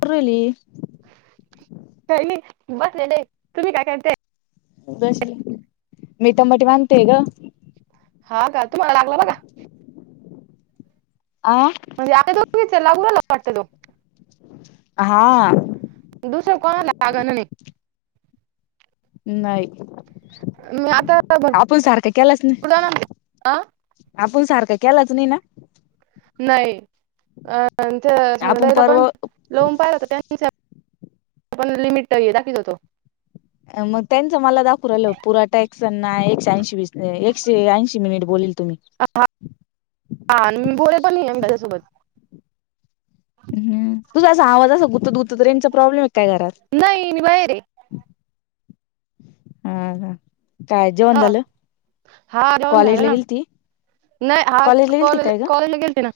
पुरली. सैनी बसलेले तुम्ही काय करते. मीटंबटी मानते ग. हा काका तुम्हाला लागला बघा. आ. म्हणजे, आहे तोघच लागू वाटत तो. हा, दुसरं कोणाला लागल नाही. नाही,, मी आता भरपूर आपण सारखं केलाच नाही. जणांना आ आपण सारखं केलाच नाही ना. नाही,, अ त्या आपण सगडायला पणऽ परवा लोन पाहिला होत त्यांच पण लिमिट दाखवीत होतो. मग त्यांचं मला दाखवू आलं पुराटाक्सांना एकशेऐंशी एकशे ऐंशी मिनिट बोलील तुम्ही. आ-आ आणि बोले पण नाही त्याझ्यासोबत. ह तुझा असा आवाज असा गुंतत गुत रेंजचा प्रॉब्लेम आहे का घरात. नही मी बाहेरे. हाहा काय जेवण हा झालं. हा जेवण झालं कॉलेजला ना गेलती नाही हा कॉलेजला गेलती कॉल काय ग? कॉलेजला गेलते ना.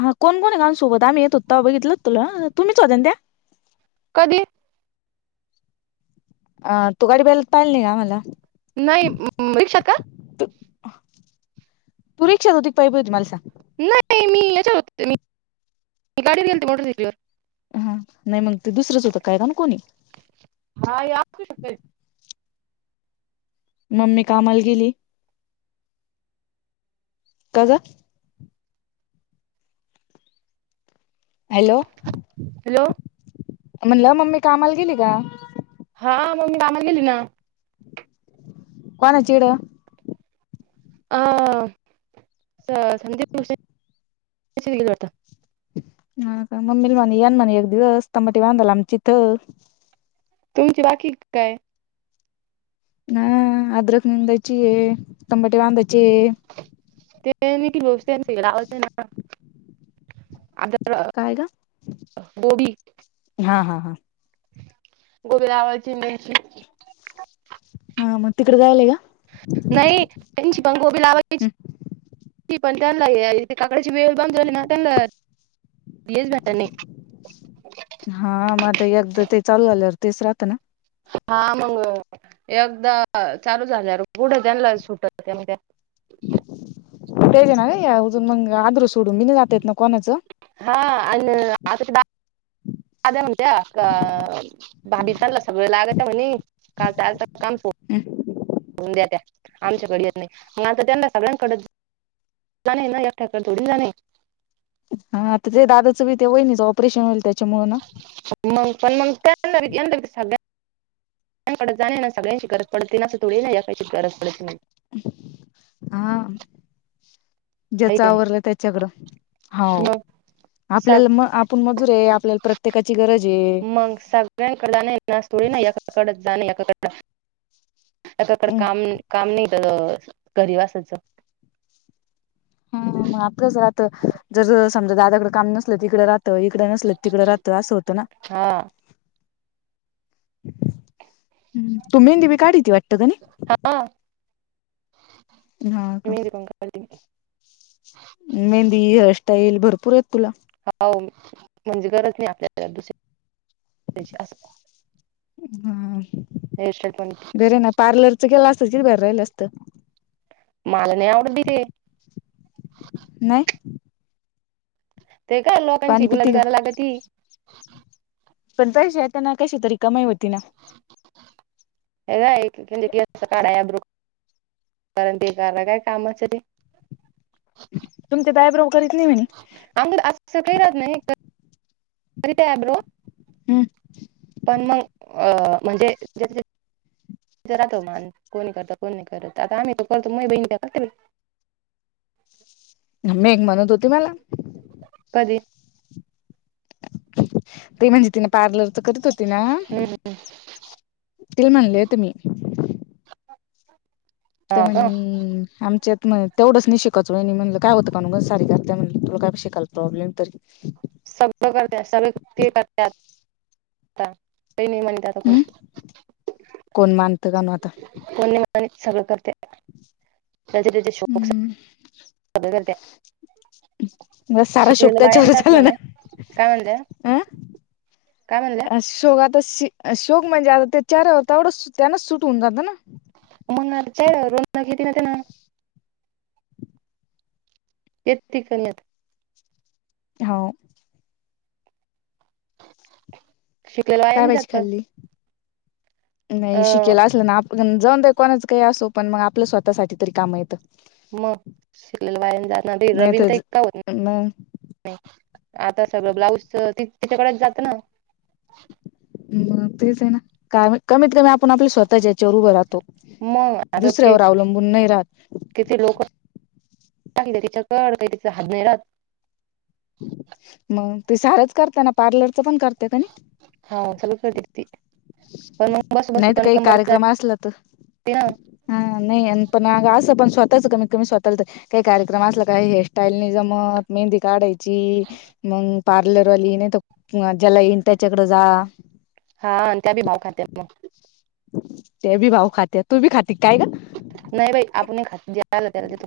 हा कोणकोनाय गानसोबत आम्हीे येत होतो तव्हा बघितल तुला तुम्हीच होत्या ना त्या. कधली. अ तू गाडी बैल पाहिल ना का मला. नाही रिक्षा का. पुरीक्षा होती पाय प तुमला साग. नाही मी याच्यात होती मी गाडीने गेलते मोटरसायकलवर. हा नाही मग ते दुसरंच होतं काय गाण ना कोणी. हा याकी शिकतय. मम्मी कामाला गेली का ग. हॅलो. हॅलो. म्हणलं मम्मी कामाला गेली का. हा अम्मी कामाला गेली ना. कोना ची कड. अ स संदीप न्यूसे गेल्यात वाटत. हा का मम्मीला म्हणे यान म्हणे एक दिवस त टमाटे बांधाल आमच्या इथं. तुमची बाकी काय. ह अद्रक निंदची तबाटे बांधायचे. त्यांनी की गोष्ट लावाचं ना. आता काय ग गोबी हा हा हा. गोबरावाची मैती. हा मग तिकडे जायला का. नाही त्यांची बंगोबी का लावायची. ती पण त्यांना यायची काकडची वेळ बंद झाली ना. त्यांनां भेट झालीं नाहीं. हां मंग आंता एकदां ते चालूं आलेवर तेचं राहतं नां. हां मंग एकदां चालूं झाल्यांवर पुढं त्यांना सुटतं त्यांनां तेजं नां र अजूंन मंग आदरू सोडूं मी नाहीं जातं येतं नां कोणाचं. हां आणि आंता बा. अदे उतेे का. [unintelligible] भाभी चाललं सगळं लागायचं म्हणे कांल चांल कामं सोड. हो द्या त्या आमच्याकडे येतं नाहीं मंग आंता त्यांना सगळ्यांकड. जाणे नां एकट्यांत थोडी जाणे आहे हां आंता ते दादाचं बी ते होईल ऑपरेशन होईल त्यांच्यामुळे नां. मंग पणं मंग त्यांना पणं यांना पणं सगळ्यांना. डे जां नां सगळ्यांची गरजं पडते नां थोडी नां ऐकाची चं गरजं पडते नाहीं हां हाय ज्यांच का नाही आवरला त्यांच्याकडे हांव मग स आपल्यांला मंग. पणं मजुरे आपल्यांला प्रत्येकांची गरजं आहे. मंग सगळ्यांकड नाही नासतोडी नां एकांकड जाणे एकांकड. आंताकडं हा कामं कामं नाहीं घरी वासायचं. हम्मं मंग आपलंच राहातं जरं समजां दादाकडे कामं नसलं तिकडे तं इकडं नसलं तिकडं राहतं असं होतं नां हा तूं मेहंदी बी काढीती वाटते हा ह का [inaudible] [unintelligible] ल् [unintelligible] [unintelligible] मेहंदी हेअरस्टाईल भरंपूर आहेतं तुंला हो म्हणजे गरजं नाहीं आपल्यांला दुसऱ्यां असं हम्मं हे शतं पणं पार्लर चं केलं असतं किती भारी राहिलं असतं मलां नाहीं आवडतं ते नाहीं ते कां पाणी लोकांची पिती गुलामी का करायंला लागतं ती पणं पैसे येते नां कशी तरी कमांई होती नां हे कायं घरी गेलं की काढांवा कारणं ते कलां कायं कामाचं ते तुमच्यांत आयब्रो करीत नाहीं कायं असं कांहीं राहतं नाहीं करीतांत आयब्रो हम्मं पणं मंग अं म्हणजे ज जातो मांण कोणी करतं कोणं नाहीं करतं आंता आम्हीं तो करतों मं बहीण त्यां करते मी एक म्हणत होती मला कधीं ते म्हणजे तिने पार्लर तरं करीत होती नां हम्म ते म्हनलयं तुम्ही तरं हा का मणे आमच्यांत तेवंच नाहीं शिकाचो म्हणलं कायं होतं कां सारी करं त्यां म्हणलं तुलां कायं शिकाल प्रॉब्म तरी ह [unintelligible] हम्म [unintelligible] कोण मानतं काणू आता कोण नाय मानीत सगळं करत्या ज्याचे त्याचे शोक सगळे करत्या. मग सारा शोक बायान त्याच्यावर जात झाला ना म्हणा काय म्हणल्या अं काय म्हणल्या अ शोगात तशी अ शोक म्हणजे आता ते चार तेवढं त्यानच सुट होऊन जातं ना मग [inaudible] घेती ना त्यानां ते तिकलं लेत हो. शिकलेल वाया काय नाय भाजी जात खाल्ली नाही अ शिकेला असलं ना आप जाऊन दे कोणाच काही असो पण मंग आपलं स्वतःसाठी तरी काम येतं. म शिकलेल वाया नाय जात रवीन तर का होत मग आता सगळं ब्लाऊज ती तिच्याकडच जात ना म तेच ये ना का कमीत कमी आपण आपल स्वतःच्या याच्यावर उभं राहतो. मग आता दुसऱ्यावर अवलंबून नाही राहत. किती लोक -लागले तिच्याकड काय तिचा हाद नाही राहत. मंग ते सारंच करता ना पार्लरचं पण करत्यात आणि हा सगळं करते की ती पण मग बसू बसू नाही तर पण काही कंबर जात कार्यक्रम असला तर ते ना हा नाही पण आग असं पण स्वतःच कमी कमी स्वतः चालत काही कार्यक्रम असला काय हेअरस्टाईल नाही जमत मेहंदी काढायची मंग पार्लरवाली नाय त ज्याला येईन त्याच्याकडं जा हा आणि त्या बी भाव खात्यात मंग त्या बी भाव खात्यात तू बी खाती काय ग नाय बाई आपण नाई खात जे आलं त्याला देतो.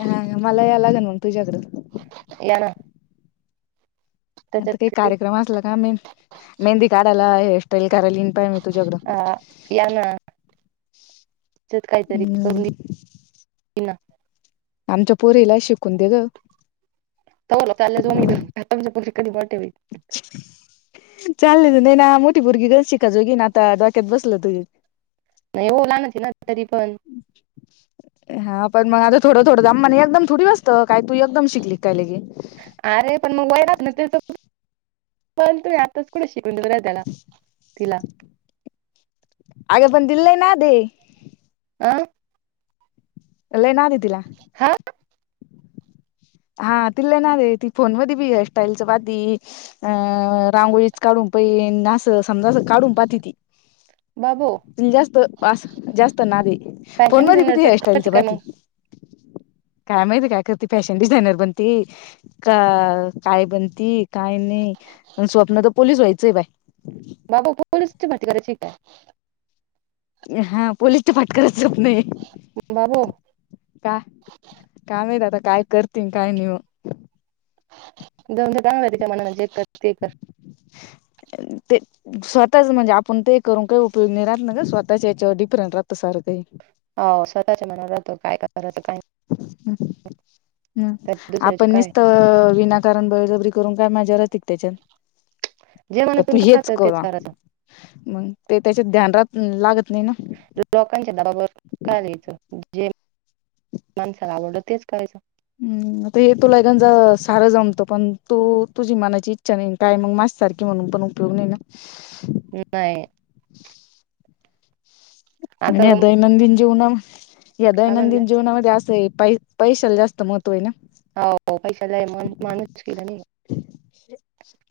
हा मला यायला लागन मंग तुझ्याकड यां ना आता काही त्याच्यात कार्यक्रम असला का मे मेंहंदी काढायला हेअरस्टाईल करायला येईन. पाय मी तुझ्याकडं हा या ना त्याच्यात काय तरी हम्म करून देईन ईन ना आमच्या पोरीलाई शिकून दे ग तवर लोक चालल्या तुम्ही तुमच्या पोरी कधी मोठ्या होईल. चालले तर [unintelligible] ना मोठी पोरगी ग शिक - त्या जोगी ना आता डोक्यात बसलं त नाय हो लहान ये ना तरीपण हा पण मग आता थोडं थोडं दमानी एकदम थोडी असतं काय तू एकदम शिकली काय लगे अरे पण मग वय राहत ना त्यांच पण पण तूं यां आत्ताच कुठ शिकून देता काय त्याला तिला अग पण तिला लय नाद ये आ लय नाद ये तिला हा हा तिला लय नाद ये ती फोन मध्ये बी हेअर स्टाईलचं पाहती अं रांगोळीच काढून पहिन असं समजा असं काढून पाहती ती बाबो तिला जास्त असं जास्त नाद ये फोन फॅशन मध्ये बी ती डिझायनरच हेअरस्टाईलच करते काय मग पाहती. काय माहिती काय करती ती फॅश डिझायनर बनती का काय बनती काय नही अन स्वप्नत पोलीस व्हायचंय बाय बाबो पोलीसची भती करायची काय हा पोलीसच्या फाटकरच स्वप्न हे बाबू काय काय माहित आता काय करतीन काय नही जाऊदे तिच्या तिच्या मनाने जे कर ते कर ते स्वतःच म्हणजे आपण ते करून काही उपयोग नाही राहत ना गं स्वतःच्या याच्यावर डिफरंट राहतं सारं काही अ स्वतःच्या मनावर राहत काय करायचं काय नाही हम् नाही, तर दुसऱ्याचे आपण काय निसत ना कारण बळजबरी करून काही मज्जा राती का त्याच्यात जे का तर मनातून तू हेच राहतं तेच कर करायचं मग ते त्याच्यात ध्यान रात लागत नाही ना लोकांच्या दबावर कायला यायचं जे माणसाला आवडलं तेच करायचं [inaudible] हम्म आता हे तुला सार गंज जमतं पण तू तुझी मनाची इच्छा नाही काय मग माझी सारखी म्हणून पण त नाही ना नाही आता आणि दैनंदिन जीवना हे काय म्हणलं दैनंदिन जीवनामध्ये असं आहे पै पैशाला जास्त महत्व आहे हो पैसा जाय, म माणस गेला नाही.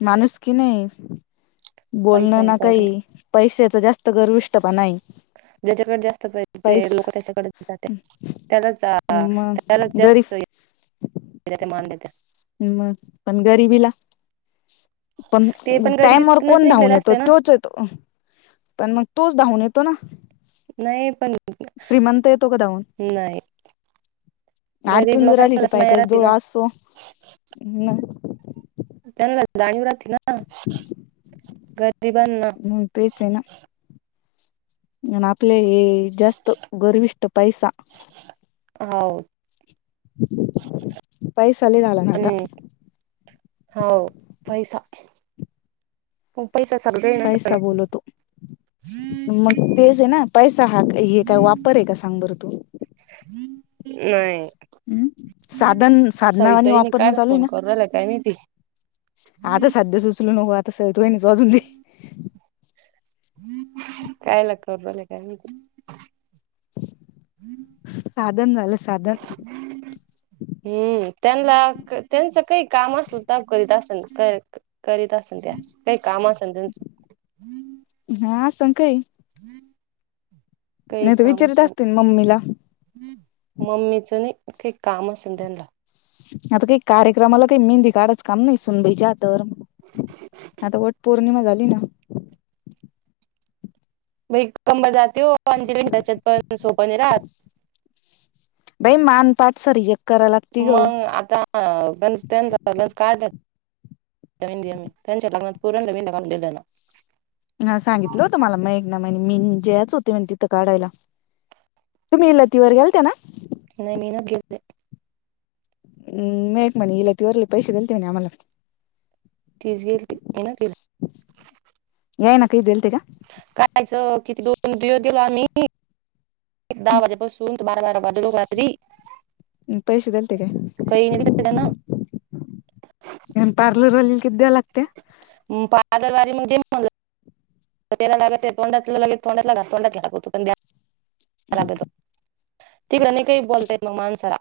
माणूसकी नाही. पैसा बोलणं ना काही. इम्पॉर्टंट पैशच जास्त गरविष्ट प नाही. ज्याच्याकडे जास्त पहिजे, लोक त्याच्याकडे जाते. त्यालाच अ मग त्याला गरीब जास्त हे देत्या मान देत्या ् मग पण गरीिबीला पण ते टाइमावर गरिबीतूनच कोण धावून निघलेलं येतो असते ना तोच येतो पण मग तोच धावून येतो ना नाही पण श्रीमंत येतो का धावून नाही गरीब अडचण जर आली तर लोकांनाच पाहि माया त्याच्या राहते ना जवळ असो न त्यांन जाणीव राहतील ना. गरिबांना म तेच आहे ना. म आपले हे जास्त गर्विष्ट पैसा. हो. पैसा लई झाला ना आता. हो पैसा. म पैसा साग देईना पैसा सगळ. बोलवतो मग तेच आहे ना. पैसा हा का हे काय वापर आहे का सांग बरं तू. नाहीय. हम्म. साधन साधना वाणी वापरन कायला चालू हाय फोन ना. करू राहिला काय माहिती आता सध्या सुचलू नको, आता स तच वाजून दे. कायला करला काय माहिती. [inaudible] साधन झालं साधन. [inaudible] हम्म. त्यांनला त्यांच काई काम असेल त करीत असेल कर करीत अस. संध्या, काही काम असण त्यांचं. हा, असणं काही. काही नाही त काम विचारीत असेल असतीन मम्मीला. मम्मीचं नाही, काई काम असेल त्यांनला. आता काही कार्यक्रमाला काही मेहंदी काढाच काम नाही सुनबाईच्या हातावर. आता वट पौर्णिमा झाली ना. बाई कंबर जाते हो, आणि जी त्याच्यात पण सोप न राहत. बाई मान पाठ सर एक करायला लागती ग मंग आता त्यांच कलर काडल. त्यांच्या लग्नात पुऱ्या नविन न आणलेलं ना. ह सांगितलं होतं मला. मग एक ना म्ह मी जेयच होते म्ह तिथं काढायला. तुम्ही लतिवर गेलत्या ना? ना मी ना गेले. हम् मेकमणी लतिवरले पैसे दिलते म्हणे आम्हाला. तीच गेलती. आना तिला. याना काय दिलते का? कायचं किती दोन दिवस गेलो आम्ही, दहा वाजेपासून. बारा बारा वाजलो रात्री. म पैसे दलते काय? काही नाही दिलं त्यानं अनं पार्लर वालीला किती द्याय लागत्या. अं. पादरवारी [unintelligible] म दे म्ह त्याला लागते. तोंडातला लगे तोंडातला घास तोंडातला लागतो. पण राग गेलत तिकडं न काही बोलता येत मानसाला.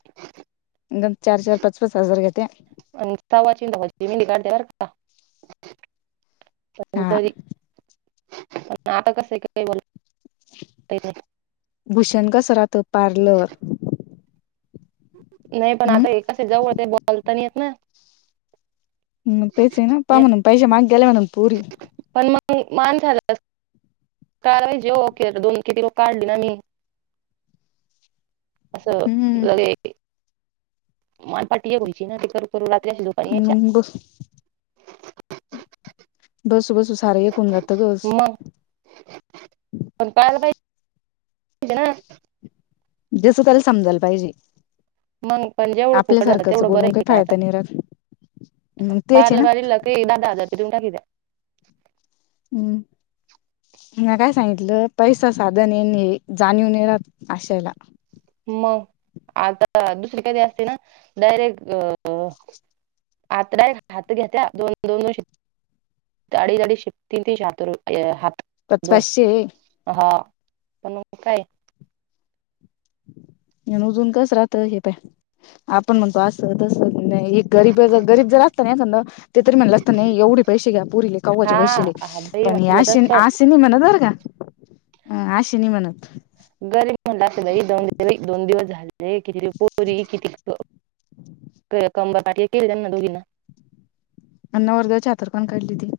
गप चार चार पाच पाच हजार घेत्या. अन् तवाची [unintelligible] निघाल ते बरका. हा परी नाता कस [inaudible] भूषण कसरात पार्लर. नाही पण हम्म आता ए कसं जव- बोलतानी येत ना. मंग तेच हेना, पा ये- म्हणून पैसे मागेला म्हणून पोरी. पण मग, मान झाला. कालवायचेे ओके दोन कि तीन काढली ना मी. आसं हम्म लगे मनपाटी व्हायची ना. ते करू करू रात्री अस दुकान यायच्या. मग बस बसू सारं एकून जातं गस. मग पण कायला पाहि इ ना [inaudible] जसं त्याला समजायला पाहिजे. मग पण जेवढं फुकट झालं आपल्यासारखंच तेवढं बरं बोलून काही आहे का आता फायदा नाही राहत. म तेच आहे ना. ते दादा हजार रुपये दिऊन टाकीचा. हम्. म्या काय सांगितलं पैसा साधन येणे जाणीव नई राहत आशयला. मग आता दुसरी कधी असते ना डायरेक्ट अ अत्डाय हाती घेत्या दोन दोन शिप. त्या आडीच आडीच शिप तीन तीन सातो र हात पाच दोन पाचशे आहे हा पण म काय? उजून कस राहत हे प आपण म्हणतो अस तस गरीब गरीब जर अ नाही ते तरी म्हणलं असतं नाही एवढे पैसे घ्या पुरीले काौवाचे हा पैशेले. हा बाई पण ह म्हणलं आशि तस आशिनी म्हणत बर का आशिनी म्हणत. गर्मी म्हटला तररीन दोन दिवस झाले. किती पोरी किती कंबरपाट केली त्यांना दोघीना [unintelligible] अन नवर् दवजच्या हातावर कोणी काढली होती?